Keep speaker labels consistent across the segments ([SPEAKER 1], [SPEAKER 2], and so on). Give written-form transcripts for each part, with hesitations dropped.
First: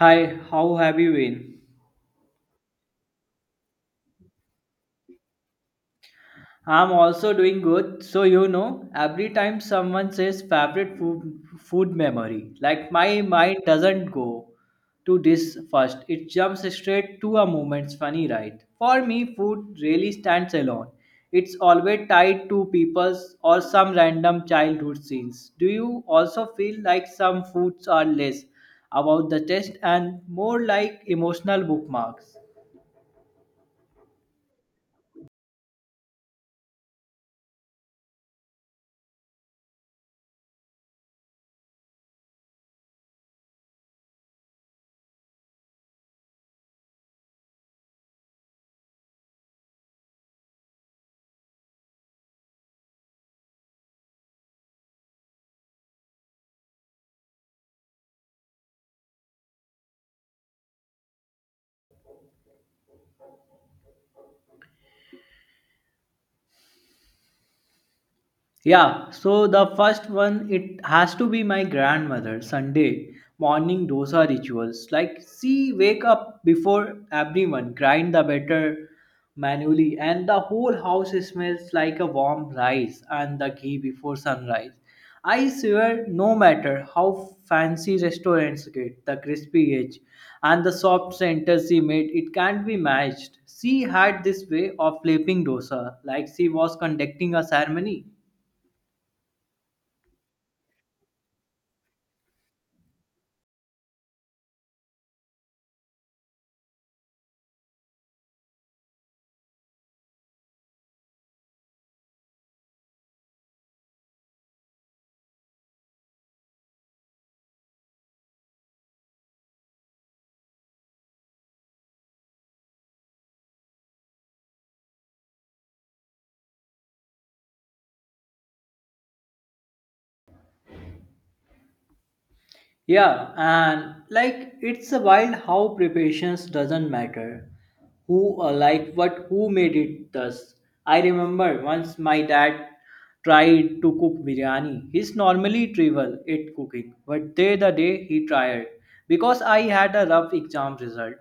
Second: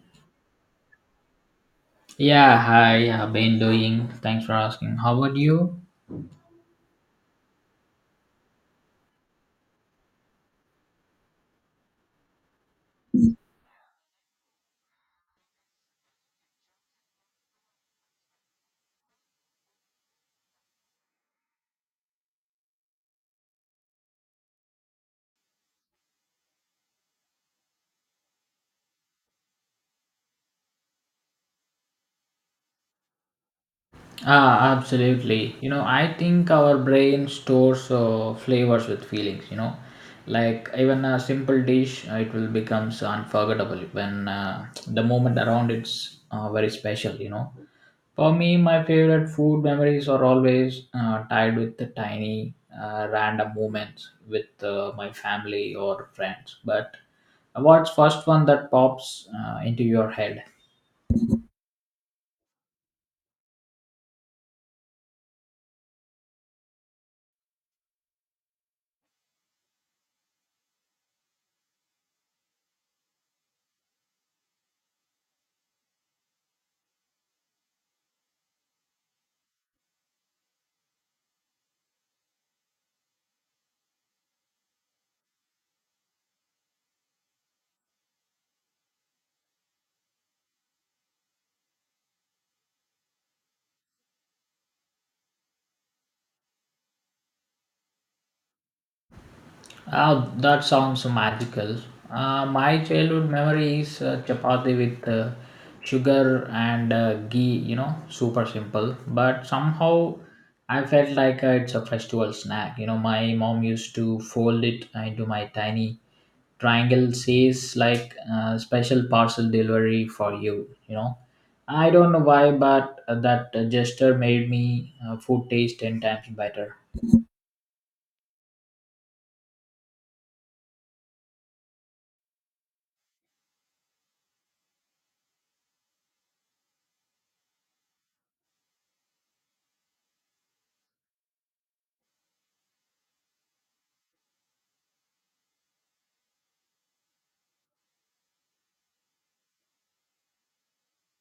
[SPEAKER 1] Hi, how have you been?
[SPEAKER 2] Yeah, hi, I've been doing. Thanks for asking. How about you?
[SPEAKER 1] I'm also doing good. Every time someone says favorite food, food memory, like my mind doesn't go to this first, it jumps straight to a moment's funny, right? For me, food really stands alone. It's always tied to people's or some random childhood scenes. Do you also feel like some foods are less about the taste and more like emotional bookmarks?
[SPEAKER 2] Ah, absolutely. You know, I think our brain stores flavors with feelings, you know. Like even a simple dish, it will becomes unforgettable when the moment around it's very special, you know. For me, my favorite food memories are always tied with the tiny random moments with my family or friends. But what's first one that pops into your head?
[SPEAKER 1] Yeah, so the first one, it has to be my grandmother Sunday morning dosa rituals. Like, she wake up before everyone, grind the batter manually, and the whole house smells like a warm rice and the ghee before sunrise. I swear, no matter how fancy restaurants get, the crispy edge and the soft center she made, it can't be matched. She had this way of flipping dosa, like she was conducting a ceremony.
[SPEAKER 2] Ah, that sounds magical. My childhood memory is chapati with sugar and ghee, you know, super simple. But somehow I felt like it's a festival snack. You know, my mom used to fold it into my tiny triangle says like special parcel delivery for you you know I don't know why, but that gesture made me food taste 10 times better.
[SPEAKER 1] Yeah, and like it's a wild how preparations doesn't matter. Who or like what who made it does. I remember once my dad tried to cook biryani. He's normally trivial at cooking, but there the day he tried because I had a rough exam result.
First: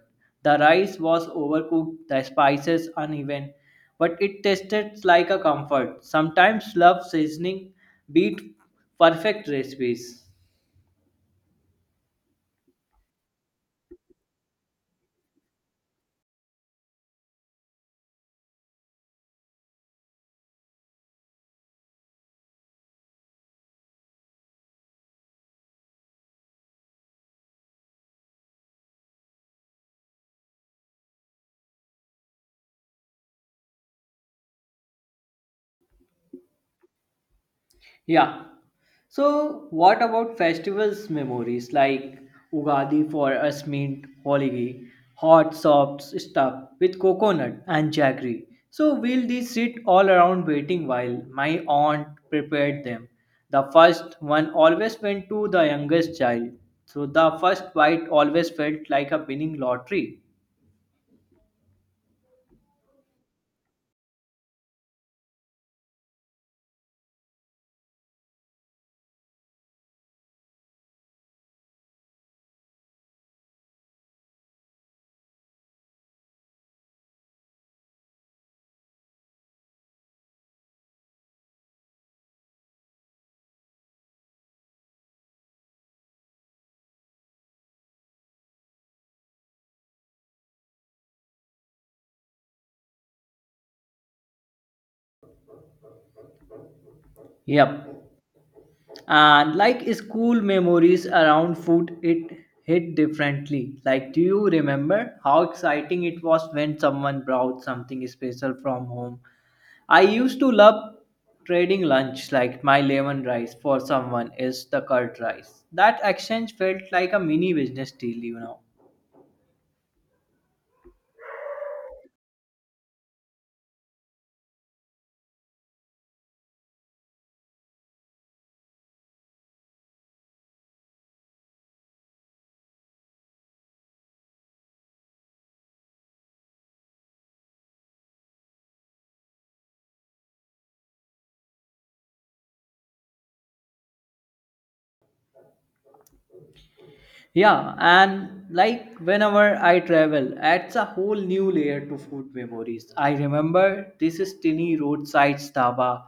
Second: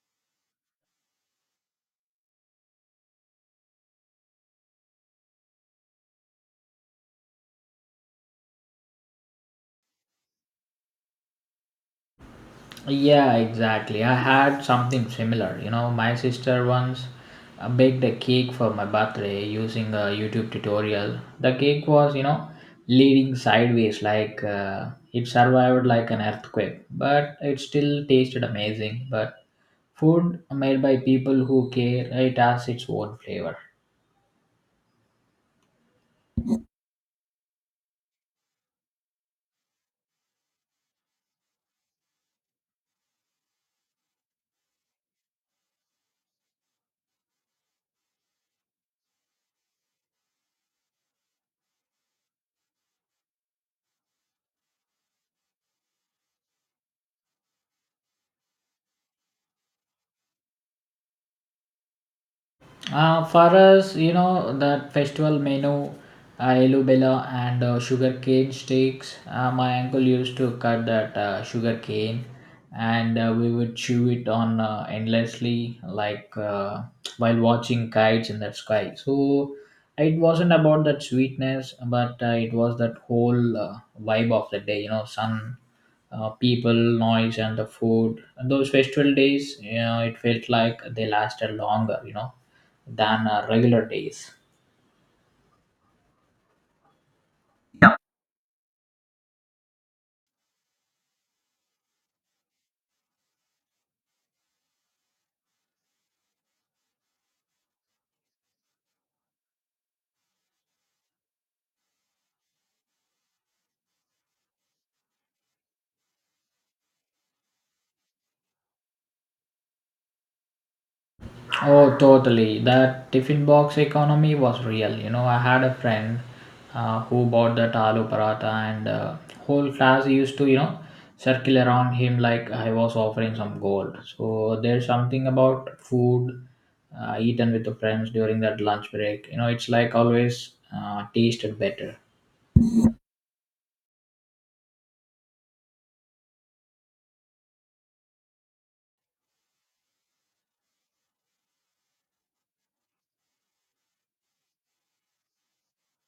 [SPEAKER 1] The rice was overcooked, the spices uneven, but it tasted like a comfort. Sometimes love seasoning beat perfect recipes.
[SPEAKER 2] Yeah, exactly. I had something similar. You know, my sister once baked a cake for my birthday using a YouTube tutorial. The cake was, you know, leaning sideways, like it survived like an earthquake, but it still tasted amazing. But food made by people who care, it has its own flavor.
[SPEAKER 1] Yeah, so what about festivals memories like Ugadi? For us meant Holiday, hot soft stuff with coconut and jaggery. So, we'll these sit all around waiting while my aunt prepared them. The first one always went to the youngest child. So, the first bite always felt like a winning lottery.
[SPEAKER 2] For us, you know, that festival menu, elubela and sugar cane steaks. My uncle used to cut that sugar cane and we would chew it on endlessly, like while watching kites in the sky. So it wasn't about that sweetness, but it was that whole vibe of the day, you know, sun, people, noise, and the food. And those festival days, you know, it felt like they lasted longer, you know, than regular days.
[SPEAKER 1] Yep.
[SPEAKER 2] Yeah.
[SPEAKER 1] And like school memories around food, it hit differently. Like, do you remember how exciting it was when someone brought something special from home? I used to love trading lunch, like my lemon rice for someone is the curd rice. That exchange felt like a mini business deal, you know.
[SPEAKER 2] Oh, totally. That tiffin box economy was real. You know, I had a friend who bought that aloo paratha, and whole class used to, you know, circle around him like I was offering some gold. So there's something about food eaten with the friends during that lunch break. You know, it's like always tasted better.
[SPEAKER 1] Yeah, and like whenever I travel, adds a whole new layer to food memories. I remember this is tiny roadside staba.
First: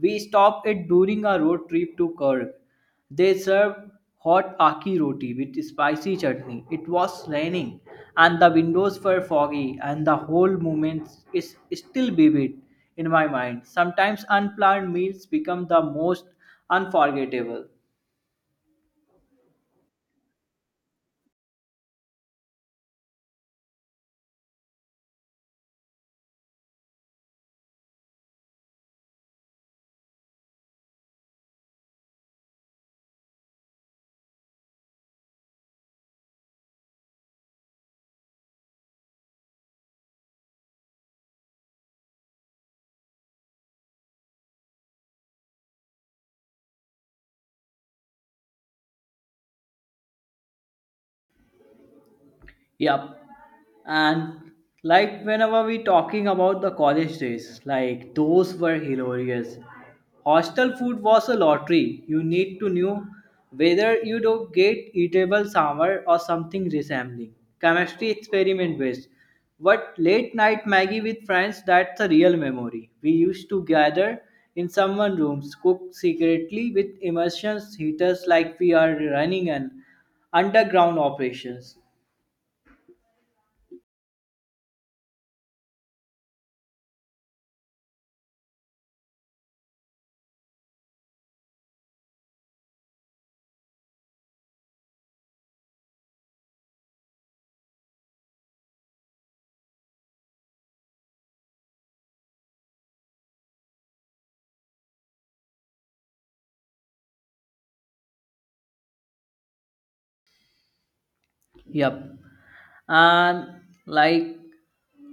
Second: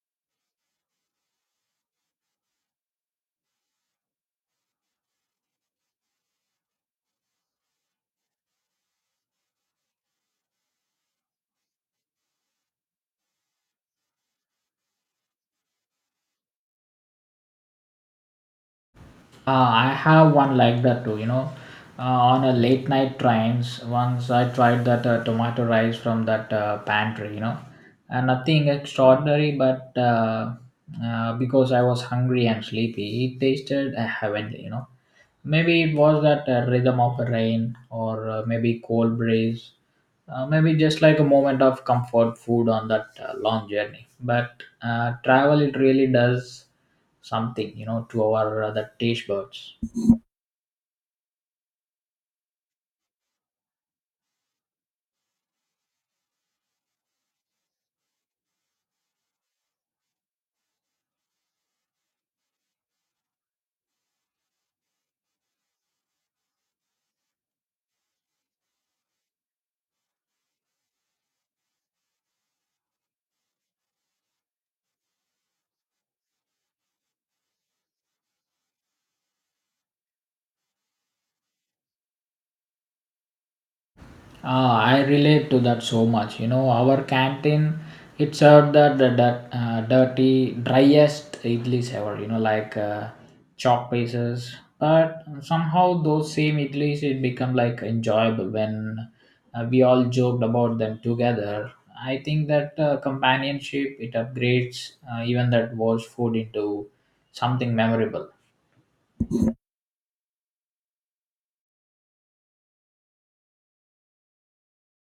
[SPEAKER 1] We stopped it during our road trip to Kurg. They served hot aki roti with spicy chutney. It was raining, and the windows were foggy, and the whole moment is still vivid in my mind. Sometimes unplanned meals become the most unforgettable.
[SPEAKER 2] I have one like that too, you know. On a late night trains, once I tried that tomato rice from that pantry, you know. Nothing extraordinary, but because I was hungry and sleepy, it tasted heavenly, you know. Maybe it was that rhythm of a rain, or maybe cold breeze. Maybe just like a moment of comfort food on that long journey. But travel, it really does something, you know, to our the taste buds.
[SPEAKER 1] Yep. And like whenever we talking about the college days, like those were hilarious. Hostel food was a lottery. You need to know whether you do get eatable somewhere or something resembling. Chemistry experiment based. But late night Maggie with friends, that's a real memory. We used to gather in someone rooms, cook secretly with immersion heaters like we are running an underground operations.
[SPEAKER 2] Ah, I relate to that so much, you know. Our canteen, it served dirty driest idlis ever, you know, like chalk pieces, but somehow those same idlis, it become like enjoyable when we all joked about them together. I think that companionship, it upgrades even that worst food into something memorable.
[SPEAKER 1] Yep. And like,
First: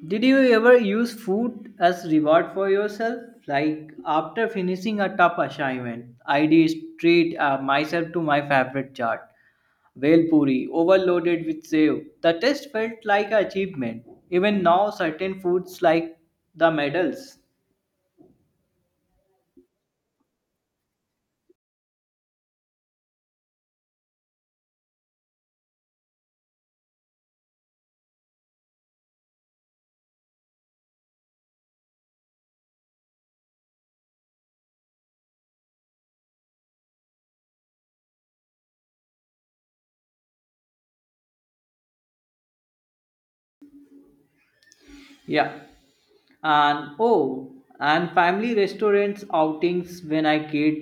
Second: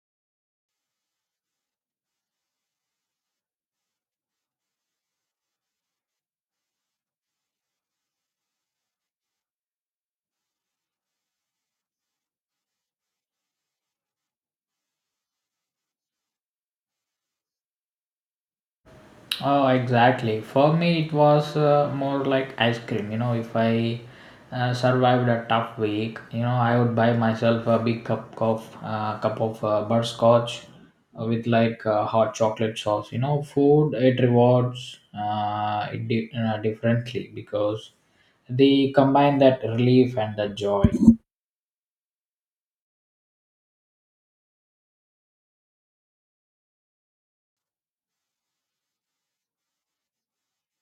[SPEAKER 1] did you ever use food as reward for yourself? Like after finishing a tough assignment, I did treat myself to my favorite chaat, Vel puri, overloaded with sev. The taste felt like an achievement. Even now, certain foods like the medals.
[SPEAKER 2] Oh, exactly. For me, it was more like ice cream. You know, if I survived a tough week, you know, I would buy myself a big cup of butterscotch with like hot chocolate sauce. You know, food it rewards differently because they combine that relief and the joy.
[SPEAKER 1] Yeah. and oh and family restaurants outings when i kid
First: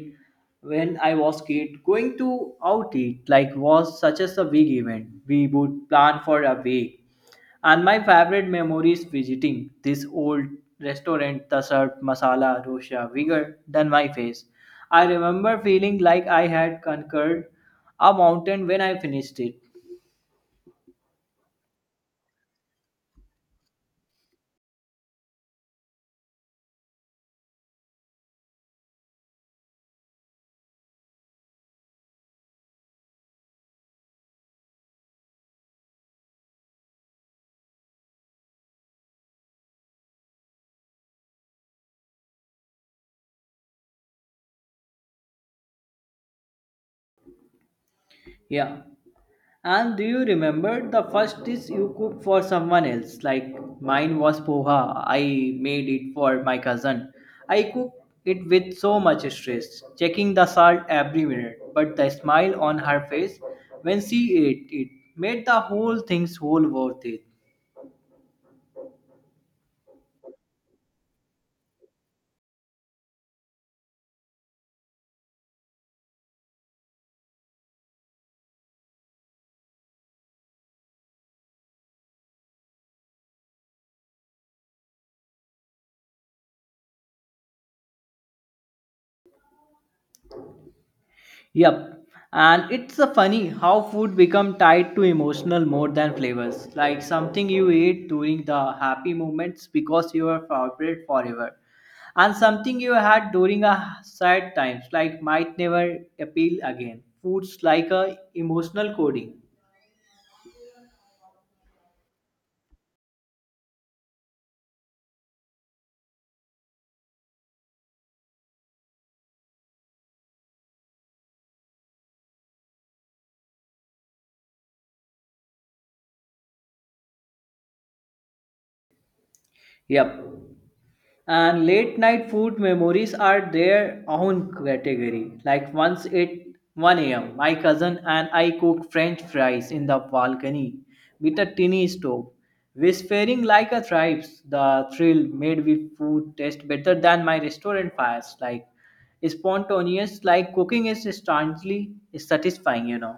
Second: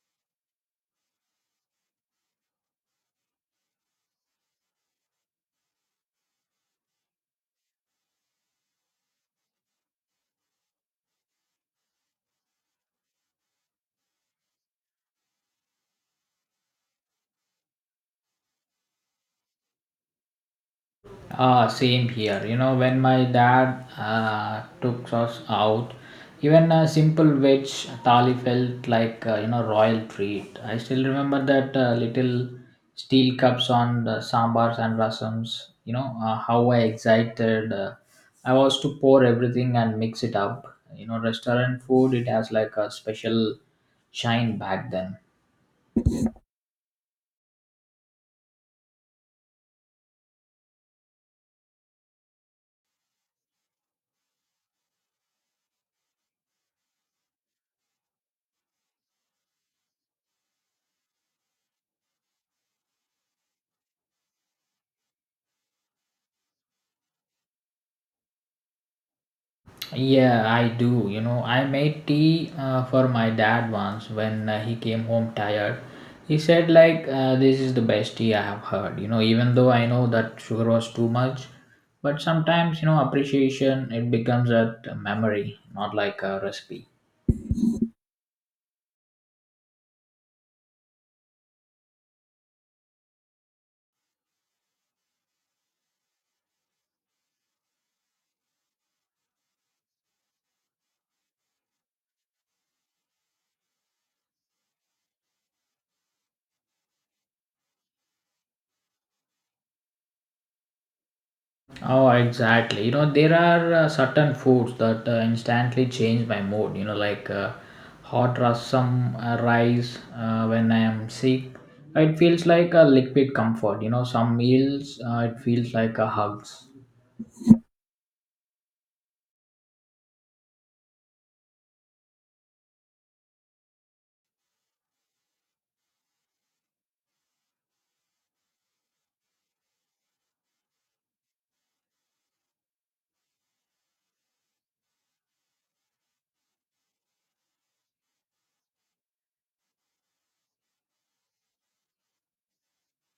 [SPEAKER 1] when i was kid going to out eat like was such as a big event. We would plan for a week, and my favorite memory is visiting this old restaurant the served masala dosha bigger than my face. I remember feeling like I had conquered a mountain when I finished it.
[SPEAKER 2] Ah, same here. You know, when my dad took us out, even a simple veg thali felt like you know royal treat. I still remember that little steel cups on the sambars and rasams. You know, how I excited I was to pour everything and mix it up. You know, restaurant food, it has like a special shine back then.
[SPEAKER 1] Yeah. And do you remember the first dish you cooked for someone else? Like mine was poha. I made it for my cousin. I cooked it with so much stress, checking the salt every minute. But the smile on her face when she ate it made the whole thing's whole worth it.
[SPEAKER 2] Yeah, I do. You know, I made tea for my dad once when he came home tired. He said, like, this is the best tea I have heard. You know, even though I know that sugar was too much, but sometimes, you know, appreciation, it becomes a memory, not like a recipe.
[SPEAKER 1] Yep. And it's a funny how food become tied to emotional more than flavors. Like something you ate during the happy moments because you are favorite forever. And something you had during a sad times, like might never appeal again. Foods like a emotional coding.
[SPEAKER 2] Oh, exactly. You know, there are certain foods that instantly change my mood. You know, like hot rasam rice when I am sick. It feels like a liquid comfort. You know, some meals it feels like a hugs.
[SPEAKER 1] Yep. And late night food memories are their own category. Like once at 1 a.m., my cousin and I cooked French fries in the balcony with a tiny stove. Whispering like a tribes, the thrill made the food taste better than my restaurant fires. Like spontaneous, like cooking is instantly satisfying, you know.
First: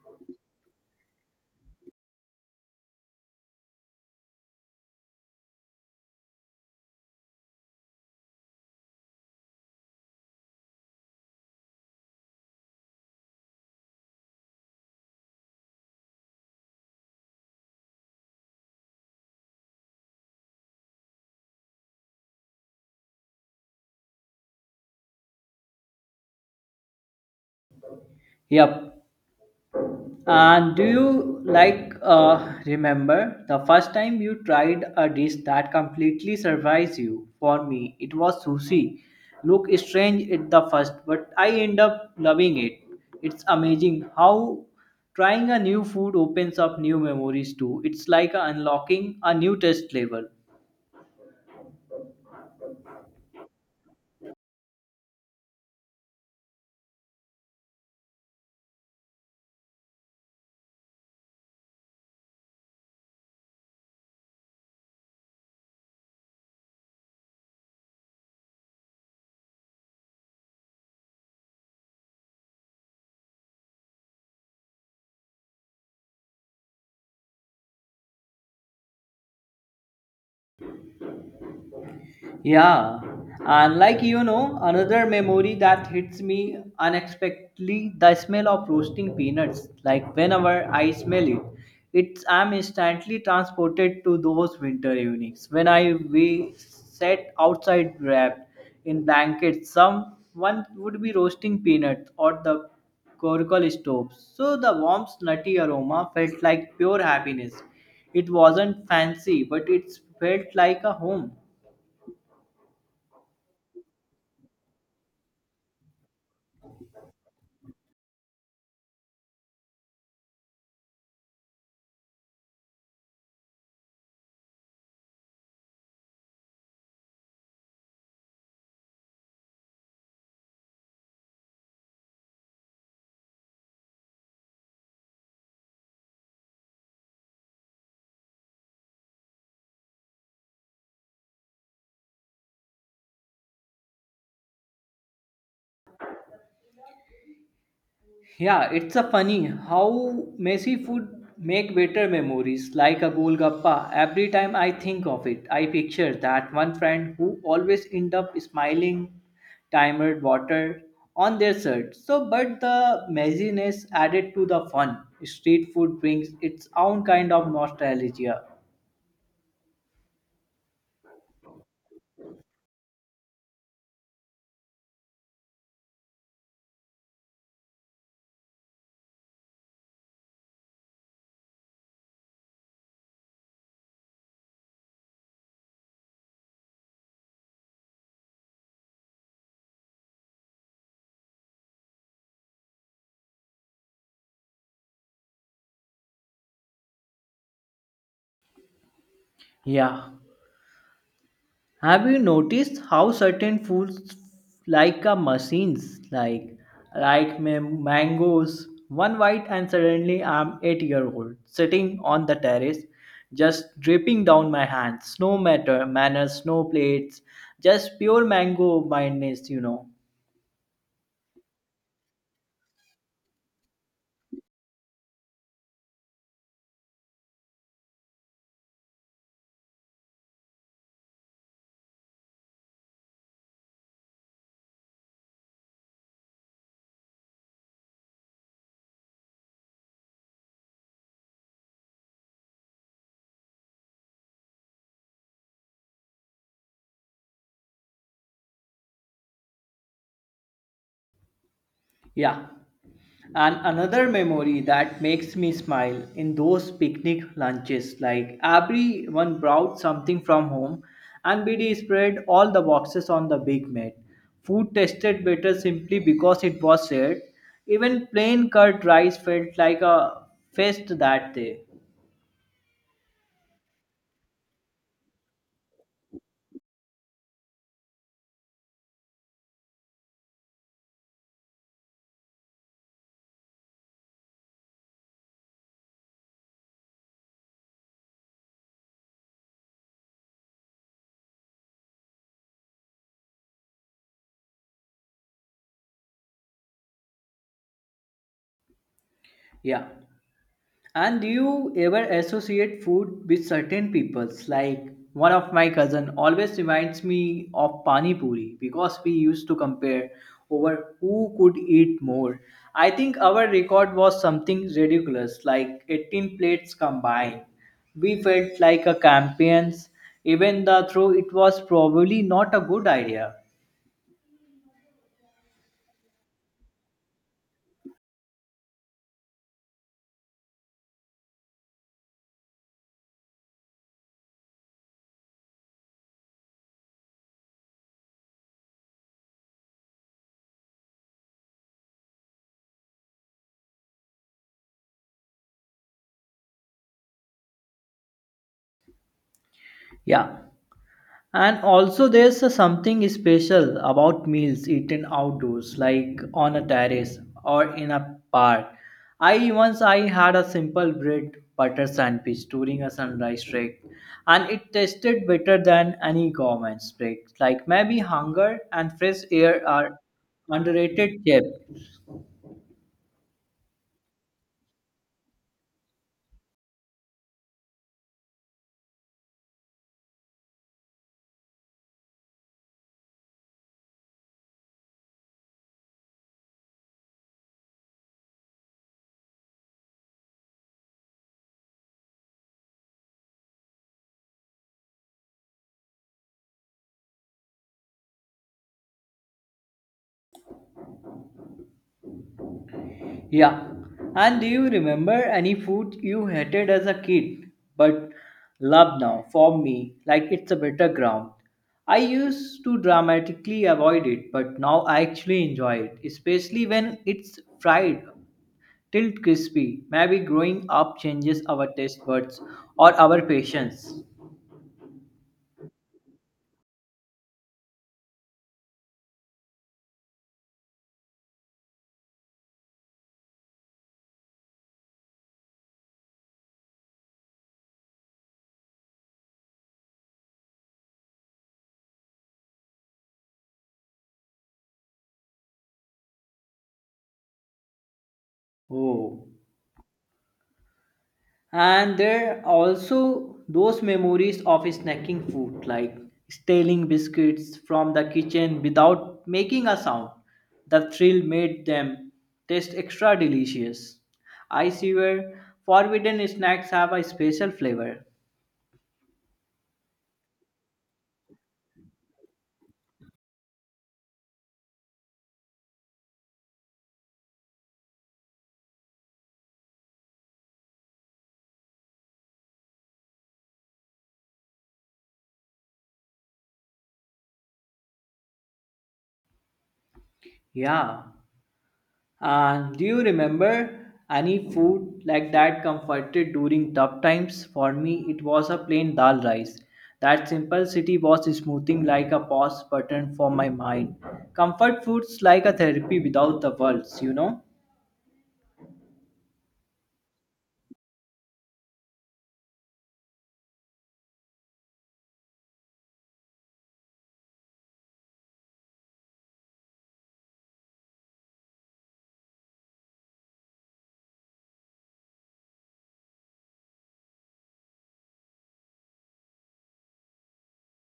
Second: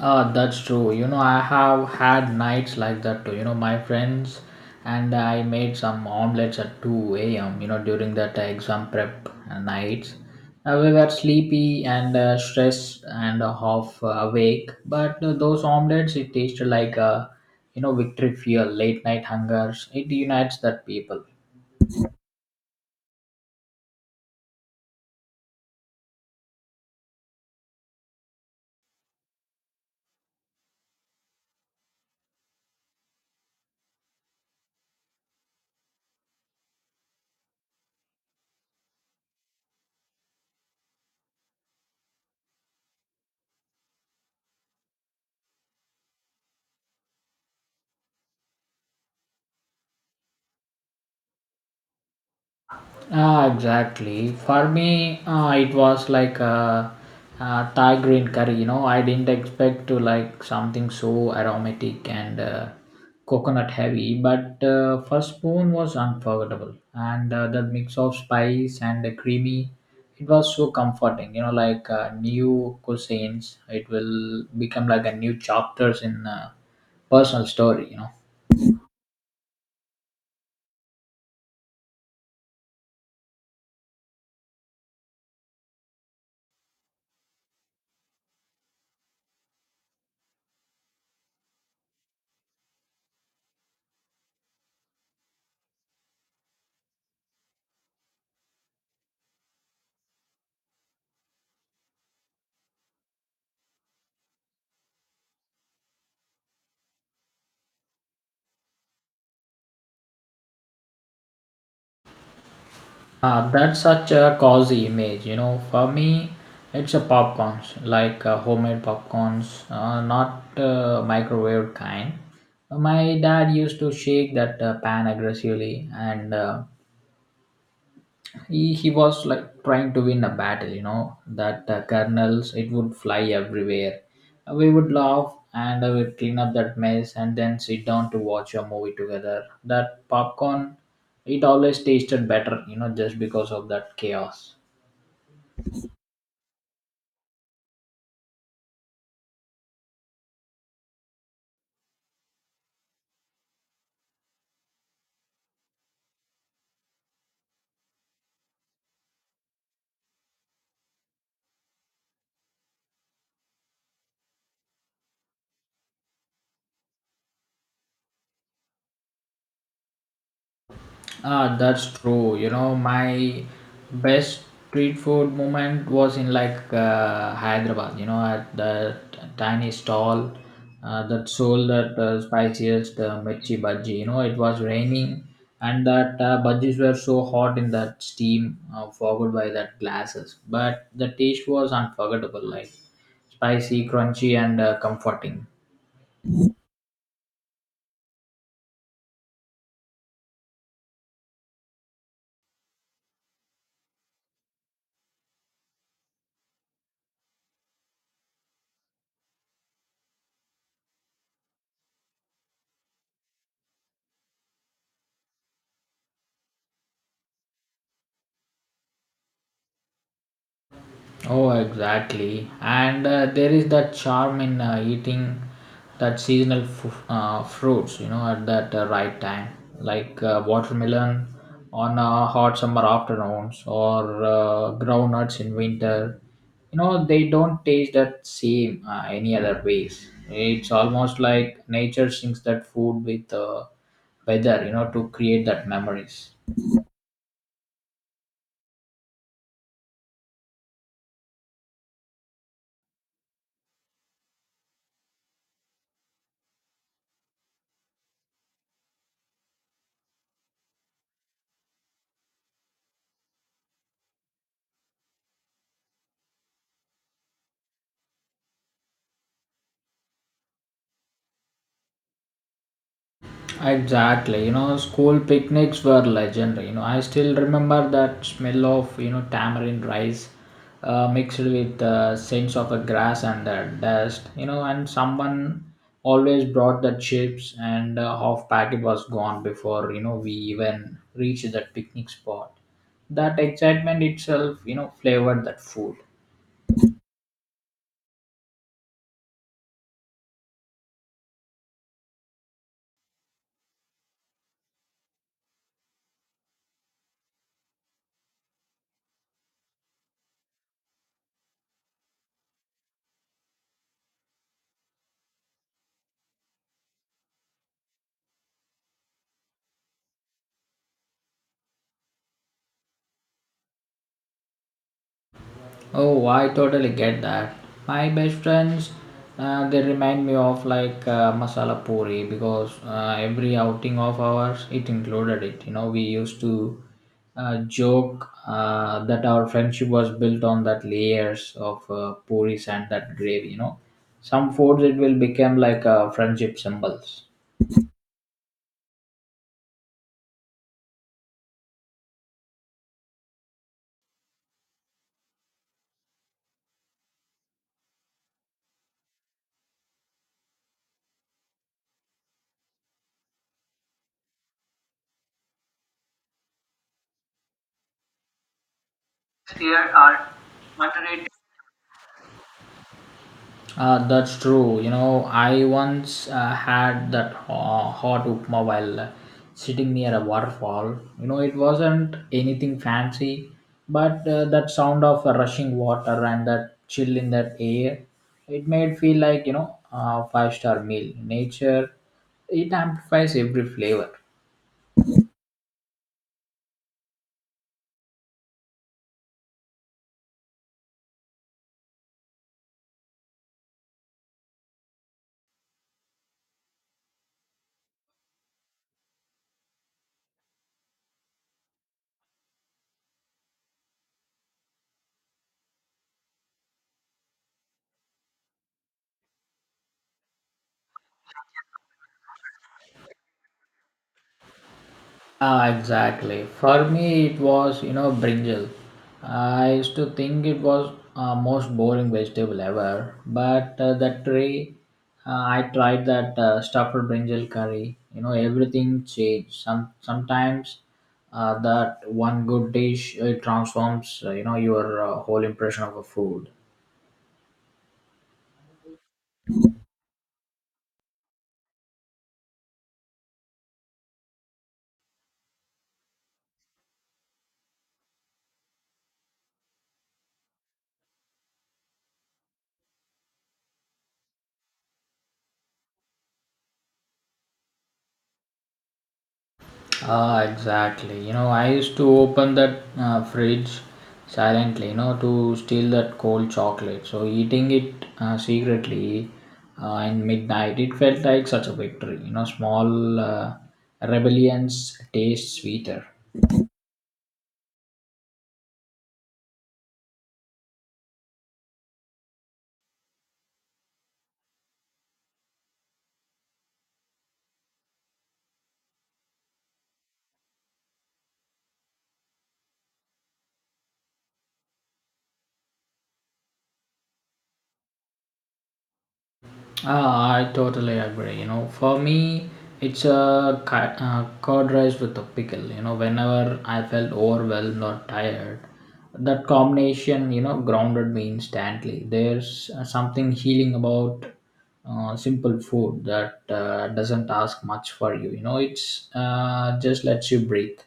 [SPEAKER 2] That's true. You know, I have had nights like that too. You know, my friends and I made some omelets at 2 a.m., you know, during that exam prep nights. We were sleepy and stressed and half awake, but those omelets, it tasted like, a you know, victory fuel, late night hungers. It unites that people.
[SPEAKER 1] Yep. And do you like remember the first time you tried a dish that completely surprised you? For me, it was sushi. Look strange at the first, but I end up loving it. It's amazing how trying a new food opens up new memories too. It's like unlocking a new taste level.
[SPEAKER 2] Ah, exactly. For me, it was like a, Thai green curry. You know, I didn't expect to like something so aromatic and coconut heavy, but first spoon was unforgettable, and that mix of spice and the creamy, it was so comforting. You know, like new cuisines, it will become like a new chapters in personal story, you know.
[SPEAKER 1] Yeah, and like you know, another memory that hits me unexpectedly the smell of roasting peanuts. Like whenever I smell it, it's I'm instantly transported to those winter evenings when I we sat outside wrapped in blankets. Someone would be roasting peanuts or the coracle stove, so the warmth, nutty aroma felt like pure happiness. It wasn't fancy, but it felt like a home.
[SPEAKER 2] That's such a cozy image, you know. For me, it's a popcorns, like homemade popcorns, not microwave kind. My dad used to shake that pan aggressively, and he was like trying to win a battle, you know. That kernels, it would fly everywhere. We would laugh and we'd clean up that mess and then sit down to watch a movie together. That popcorn, it always tasted better, you know, just because of that chaos.
[SPEAKER 1] Yeah, it's a funny how messy food make better memories like a golgappa. Every time I think of it, I picture that one friend who always end up smiling, timed water on their shirt. So, but the messiness added to the fun. Street food brings its own kind of nostalgia.
[SPEAKER 2] Ah, that's true. You know, my best street food moment was in like Hyderabad. You know, at that tiny stall that sold that spiciest mirchi bhaji. You know, it was raining, and that bhajis were so hot in that steam, fogged by that glasses. But the taste was unforgettable, like spicy, crunchy, and comforting.
[SPEAKER 1] Yeah. Have you noticed how certain foods like a machines like mangoes? One bite and suddenly I'm 8 year old sitting on the terrace, just dripping down my hands, no matter manners, no plates, just pure mango madness, you know.
[SPEAKER 2] Oh, exactly. And there is that charm in eating that seasonal fruits, you know, at that right time, like watermelon on hot summer afternoons or groundnuts in winter. You know, they don't taste that same any other ways. It's almost like nature sings that food with weather, you know, to create that memories.
[SPEAKER 1] Yeah, and another memory that makes me smile in those picnic lunches, like everyone brought something from home and BD spread all the boxes on the big mat. Food tasted better simply because it was shared. Even plain cut rice felt like a feast that day.
[SPEAKER 2] Exactly, you know, school picnics were legendary. You know, I still remember that smell of you know tamarind rice, mixed with the scents of the grass and the dust. You know, and someone always brought the chips, and half packet was gone before you know we even reached that picnic spot. That excitement itself, you know, flavored that food.
[SPEAKER 1] Yeah. And do you ever associate food with certain peoples? Like one of my cousin always reminds me of pani puri, because we used to compare over who could eat more. I think our record was something ridiculous, like 18 plates combined. We felt like a champions, even though it was probably not a good idea.
[SPEAKER 2] Oh, I totally get that. My best friends, they remind me of like masala puri because every outing of ours, it included it. You know, we used to joke that our friendship was built on that layers of puris and that gravy. You know, some foods, it will become like friendship symbols.
[SPEAKER 1] Yeah, and also, there's a something special about meals eaten outdoors, like on a terrace or in a park. I once I had a simple bread butter sandwich during a sunrise trek, and it tasted better than any gourmet break. Like maybe hunger and fresh air
[SPEAKER 2] Here
[SPEAKER 1] are
[SPEAKER 2] are
[SPEAKER 1] underrated
[SPEAKER 2] underrated.
[SPEAKER 1] chef.
[SPEAKER 2] That's true. You know, I once had that hot upma while sitting near a waterfall. You know, it wasn't anything fancy, but that sound of rushing water and that chill in that air, it made feel like you know a five-star meal. Nature, it amplifies every flavor.
[SPEAKER 1] Yeah. And do you remember any food you hated as a kid but love now? For me, like it's a better ground. I used to dramatically avoid it, but now I actually enjoy it, especially when it's fried till crispy. Maybe growing up changes our taste buds or our patience.
[SPEAKER 2] Ah, exactly. For me, it was, you know, brinjal. I used to think it was most boring vegetable ever, but that day I tried that stuffed brinjal curry. You know, everything changed. Sometimes that one good dish it transforms, you know, your whole impression of a food.
[SPEAKER 1] Oh. And there are also those memories of snacking food, like stealing biscuits from the kitchen without making a sound. The thrill made them taste extra delicious. I swear, forbidden snacks have a special flavor.
[SPEAKER 2] Ah, exactly. You know, I used to open that fridge silently, you know, to steal that cold chocolate. So eating it secretly in midnight, it felt like such a victory. You know, small rebellions taste sweeter.
[SPEAKER 1] Yeah. Do you remember any food like that comforted during tough times? For me, it was a plain dal rice. That simplicity was smoothing like a pause button for my mind. Comfort foods like a therapy without the words, you know?
[SPEAKER 2] Ah, I totally agree. You know, for me, it's a curd rice with a pickle. You know, whenever I felt overwhelmed or tired, that combination, you know, grounded me instantly. There's something healing about simple food that doesn't ask much for you. You know, it's just lets you breathe.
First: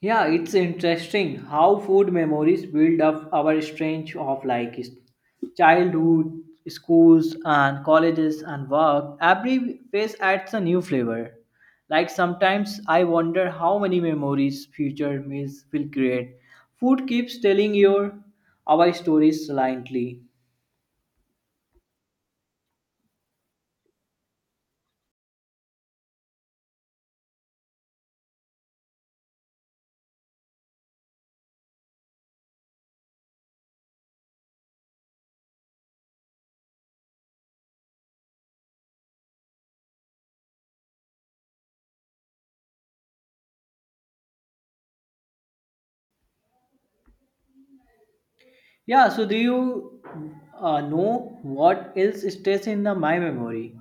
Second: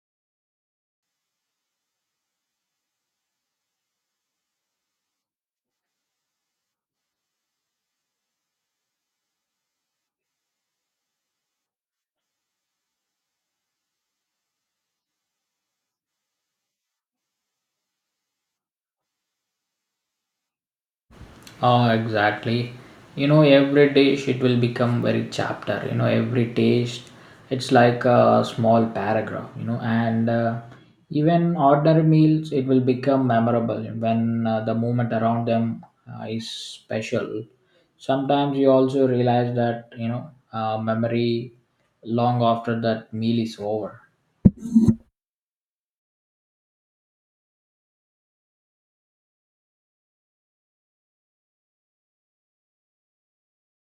[SPEAKER 1] Yeah, it's interesting how food memories build up our strange of childhood, schools and colleges and work. Every phase adds a new flavor. Like sometimes I wonder how many memories future meals will create. Food keeps telling your our stories silently.
[SPEAKER 2] Oh, exactly. You know, every dish it will become very chapter. You know, every taste, it's like a small paragraph. You know, and even ordinary meals, it will become memorable when the moment around them is special. Sometimes you also realize that you know memory long after that meal is over.
[SPEAKER 1] Yeah, so do you know what else stays in the my memory?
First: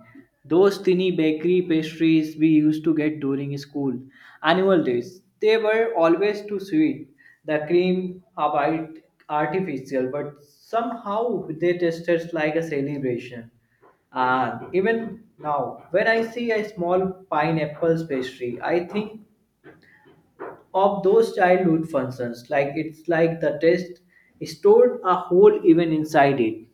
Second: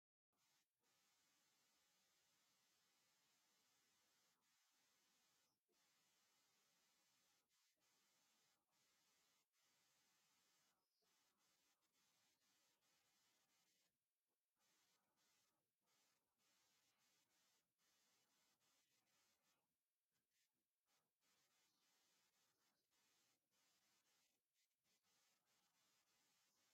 [SPEAKER 1] Those tiny bakery pastries we used to get during school annual days. They were always too sweet. The cream a bit artificial, but somehow they tasted like a celebration. And even now, when I see a small pineapple pastry, I think of those childhood functions like it's like the test stored a whole even inside it.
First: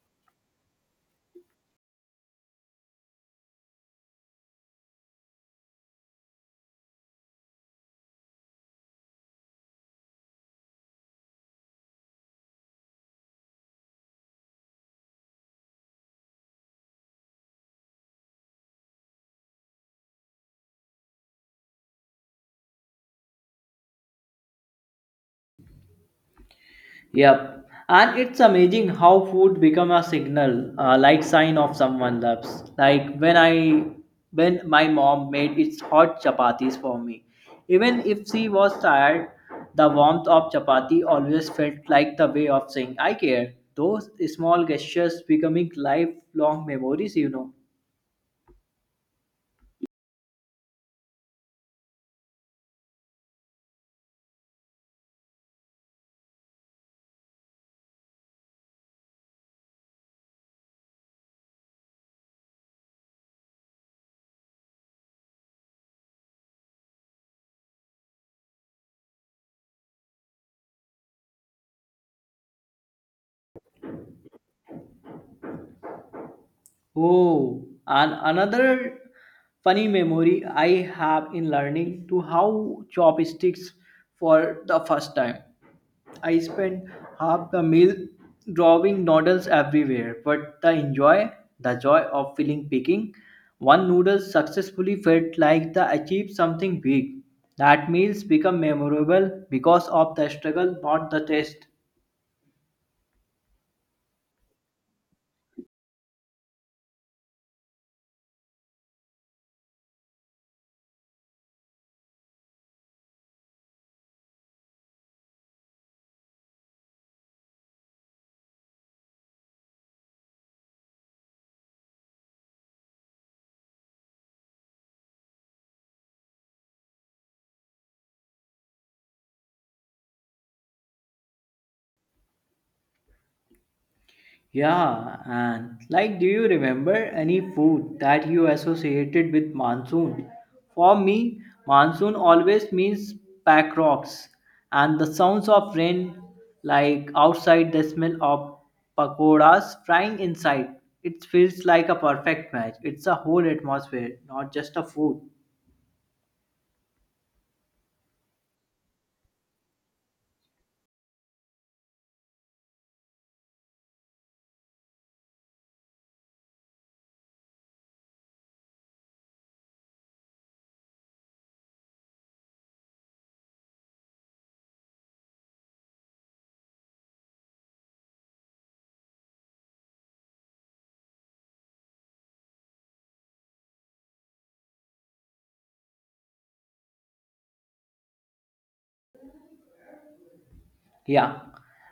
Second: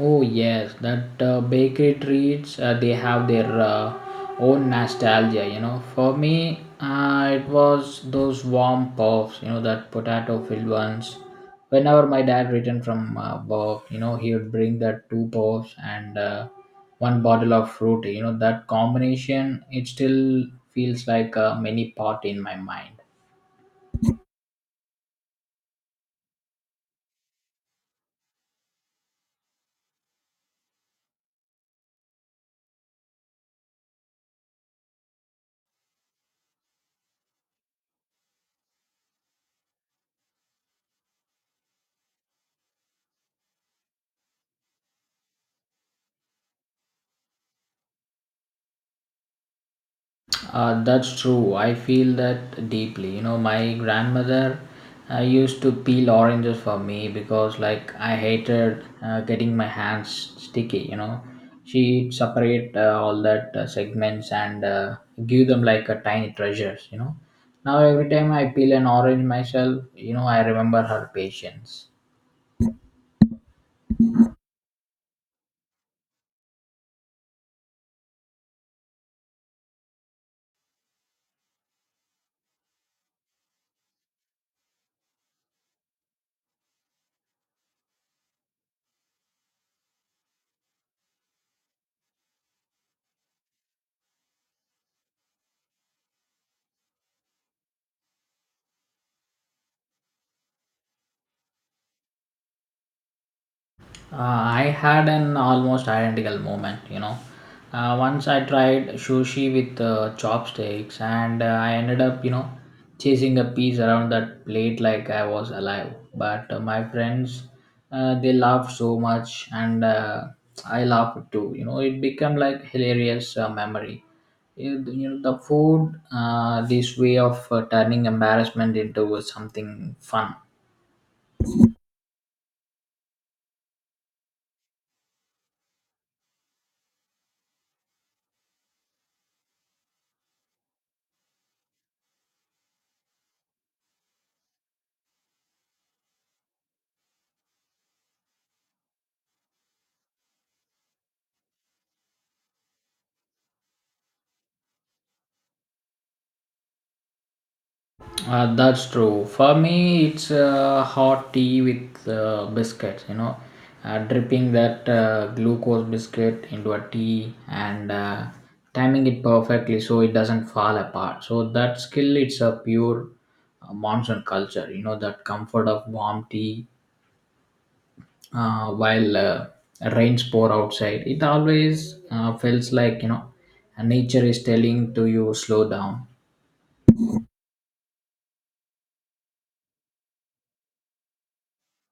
[SPEAKER 2] Oh yes, that bakery treats they have their own nostalgia. You know, for me, it was those warm puffs. You know, that potato filled ones. Whenever my dad returned from work, you know, he would bring that two puffs and one bottle of fruit. You know, that combination it still feels like a mini pot in my mind.
[SPEAKER 1] Yep. And it's amazing how food become a signal like sign of someone loves, like when my mom made its hot chapatis for me, even if she was tired, the warmth of chapati always felt like the way of saying I care. Those small gestures becoming lifelong memories, you know.
[SPEAKER 2] That's true. I feel that deeply. You know, my grandmother used to peel oranges for me because, like, I hated getting my hands sticky. You know, she'd separate all that segments and give them like a tiny treasures. You know, now every time I peel an orange myself, you know, I remember her patience.
[SPEAKER 1] Oh, and another funny memory I have in learning to how chopsticks for the first time. I spent half the meal drawing noodles everywhere, but the joy of feeling picking one noodle successfully felt like the achieved something big. That meals become memorable because of the struggle, not the taste.
[SPEAKER 2] I had an almost identical moment, you know. Once I tried sushi with chopsticks and I ended up, you know, chasing a piece around that plate like I was alive. But my friends, they laughed so much and I laughed too. You know, it became like hilarious memory. You know, the food, this way of turning embarrassment into something fun.
[SPEAKER 1] Yeah, and like, do you remember any food that you associated with monsoon? For me, monsoon always means pack rocks and the sounds of rain, like outside, the smell of pakoras frying inside. It feels like a perfect match. It's a whole atmosphere, not just a food.
[SPEAKER 2] That's true. For me, it's hot tea with biscuits, you know, dripping that glucose biscuit into a tea and timing it perfectly so it doesn't fall apart. So that skill, it's a pure monsoon culture, you know, that comfort of warm tea while rains pour outside. It always feels like, you know, nature is telling to you slow down.
[SPEAKER 1] Yeah.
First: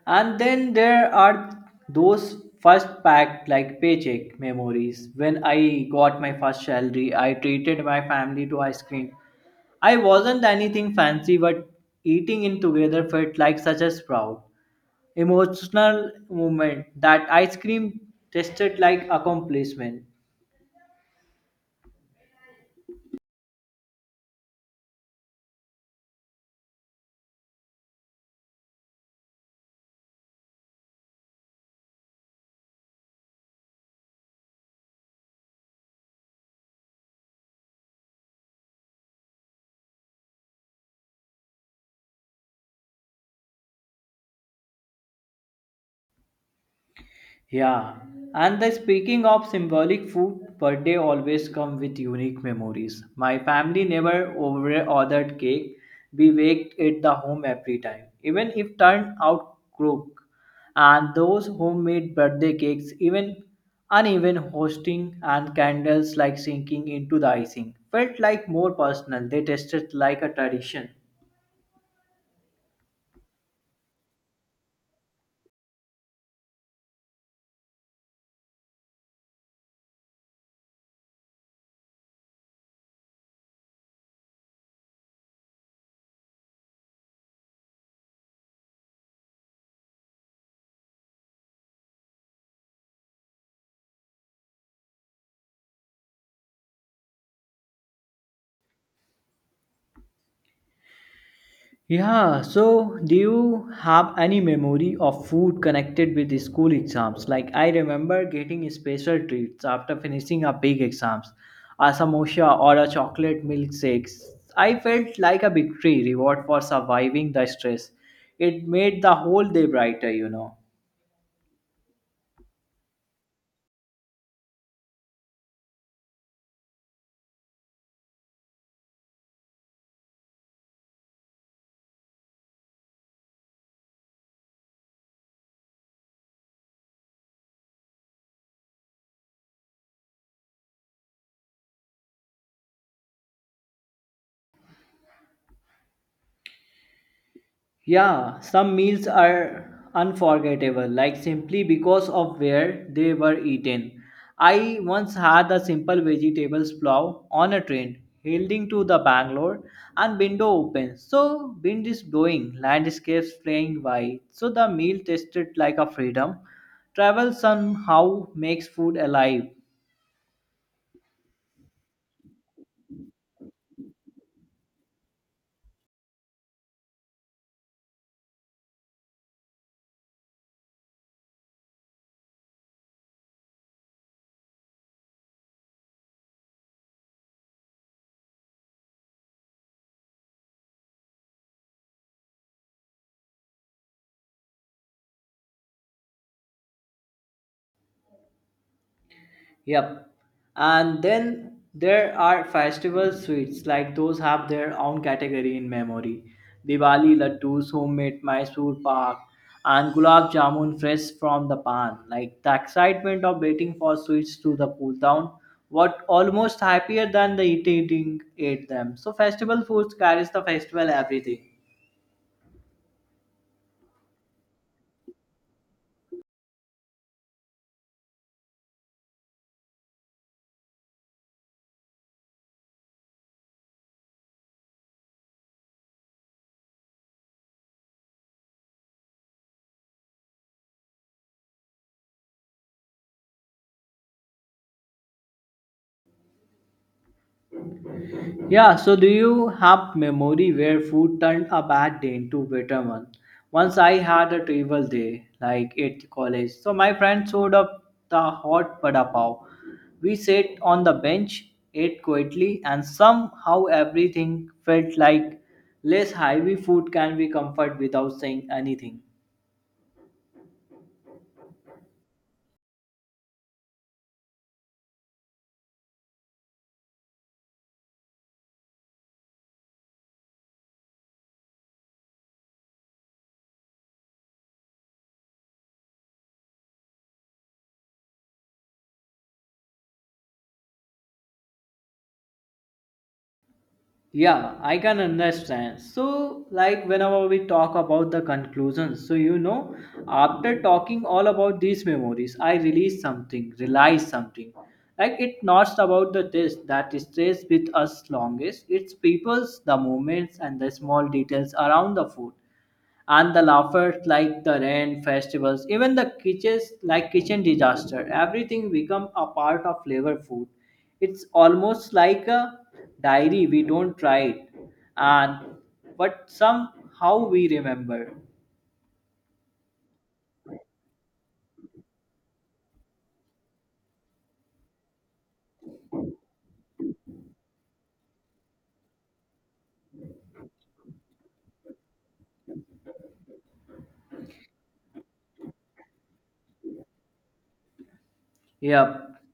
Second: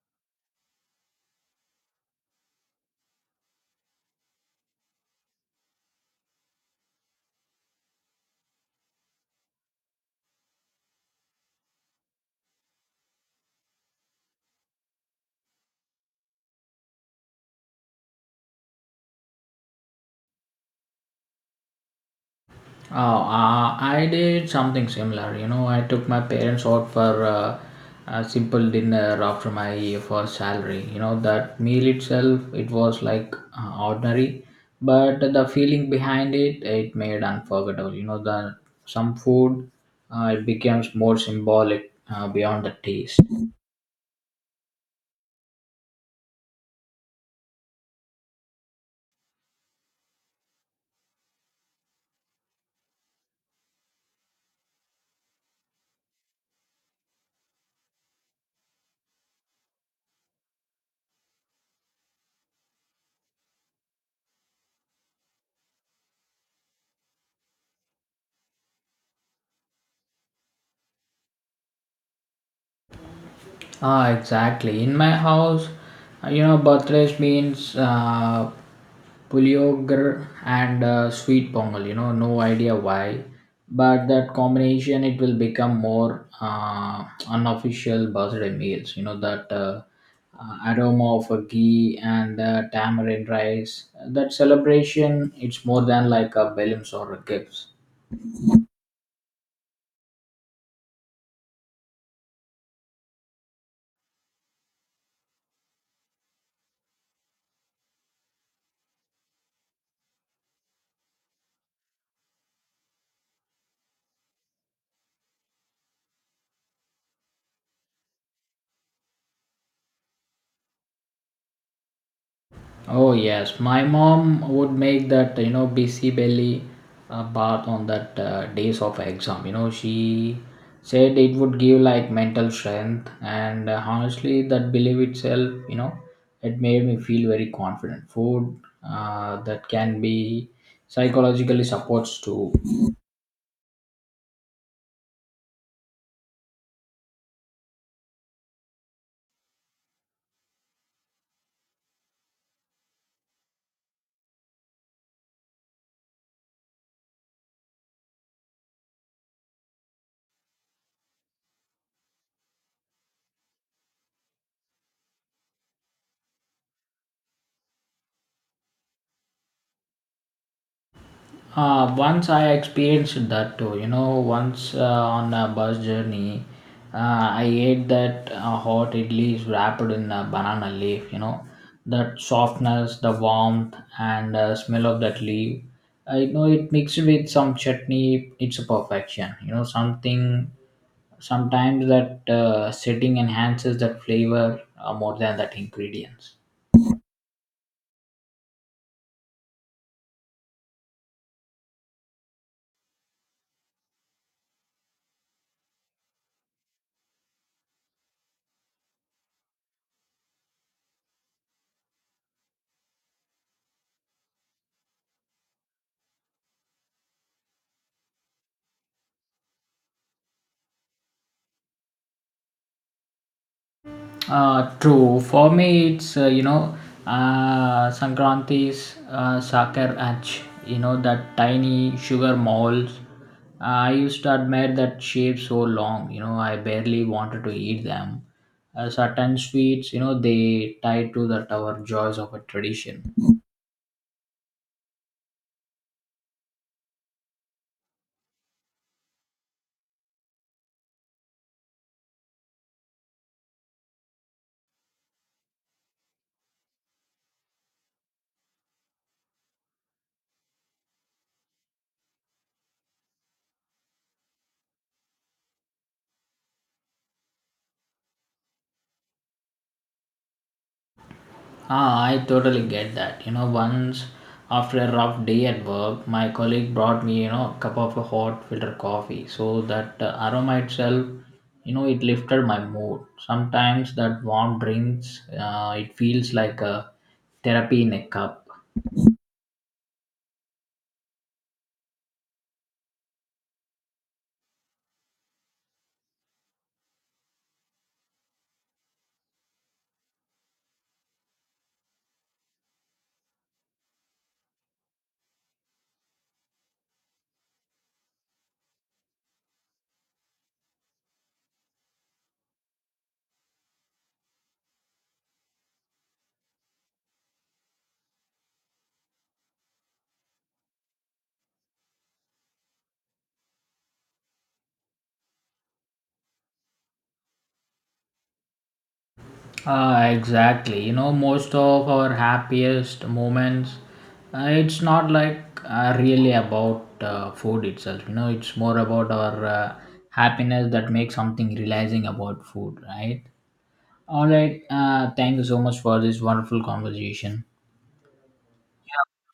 [SPEAKER 1] And then there are those first pack like paycheck memories. When I got my first salary, I treated my family to ice cream. I wasn't anything fancy, but eating in together felt like such a proud, emotional moment that ice cream tasted like accomplishment.
[SPEAKER 2] Oh, I did something similar. You know, I took my parents out for a simple dinner after my first salary. You know, that meal itself, it was like ordinary, but the feeling behind it, it made unforgettable. You know, the some food, it becomes more symbolic beyond the taste.
[SPEAKER 1] Yeah, and the speaking of symbolic food, birthday always come with unique memories. My family never over ordered cake. We baked it the home every time, even if turned out crook. And those homemade birthday cakes, even uneven hosting and candles like sinking into the icing, felt like more personal. They tasted like a tradition.
[SPEAKER 2] Ah, exactly. In my house, you know, birthdays means puliogar and sweet pongal. You know, no idea why, but that combination it will become more unofficial birthday meals. You know that aroma of a ghee and tamarind rice. That celebration it's more than like a balloons or a gifts.
[SPEAKER 1] Yeah, so do you have any memory of food connected with the school exams? Like I remember getting special treats after finishing a big exams, a samosa or a chocolate milkshake. I felt like a victory reward for surviving the stress. It made the whole day brighter, you know.
[SPEAKER 2] Oh yes, my mom would make that you know busy belly bath on that days of exam. You know she said it would give like mental strength, and honestly, that belief itself, you know, it made me feel very confident. Food that can be psychologically supports too.
[SPEAKER 1] Yeah, some meals are unforgettable, like simply because of where they were eaten. I once had a simple vegetables plow on a train heading to the Bangalore and window open. So wind is blowing, landscapes playing wide. So the meal tasted like a freedom. Travel somehow makes food alive.
[SPEAKER 2] Once I experienced that too, you know, once on a bus journey, I ate that hot idli is wrapped in a banana leaf, you know, that softness, the warmth, and smell of that leaf. I know it mixed with some chutney, it's a perfection, you know, something sometimes that setting enhances that flavor more than that ingredients.
[SPEAKER 1] Yep. And then there are festival sweets, like those have their own category in memory. Diwali laddus, homemade Mysore pak, and gulab jamun fresh from the pan. Like the excitement of waiting for sweets to the cool down, what almost happier than the eating eating ate them. So festival foods carries the festival everything.
[SPEAKER 2] True. For me, it's you know, Sankranti's Sakar Ach. You know that tiny sugar molds. I used to admire that shape so long. You know, I barely wanted to eat them. Certain sweets, you know, they tie to that our joys of a tradition.
[SPEAKER 1] Yeah, so do you have memory where food turned a bad day into better one? Once I had a terrible day, like at college. So my friend showed up the hot vada pav. We sat on the bench, ate quietly, and somehow everything felt like less heavy. Food can be comfort without saying anything.
[SPEAKER 2] Ah, I totally get that. You know, once after a rough day at work, my colleague brought me, you know, a cup of a hot filter coffee. So that aroma itself, you know, it lifted my mood. Sometimes that warm drinks, it feels like a therapy in a cup.
[SPEAKER 1] Yeah, I can understand. So, like, whenever we talk about the conclusions, so you know, after talking all about these memories, realize something. Like, it's not about the test that stays with us longest, it's people's, the moments, and the small details around the food and the laughers, like the rain festivals, even the kitchens, like kitchen disaster, everything become a part of flavor food. It's almost like a diary we don't try it, and but somehow we remember.
[SPEAKER 2] Exactly. You know, most of our happiest moments, it's not like really about food itself. You know, it's more about our happiness that makes something realizing about food, right? All right. Thank you so much for this wonderful conversation.
[SPEAKER 1] Yep.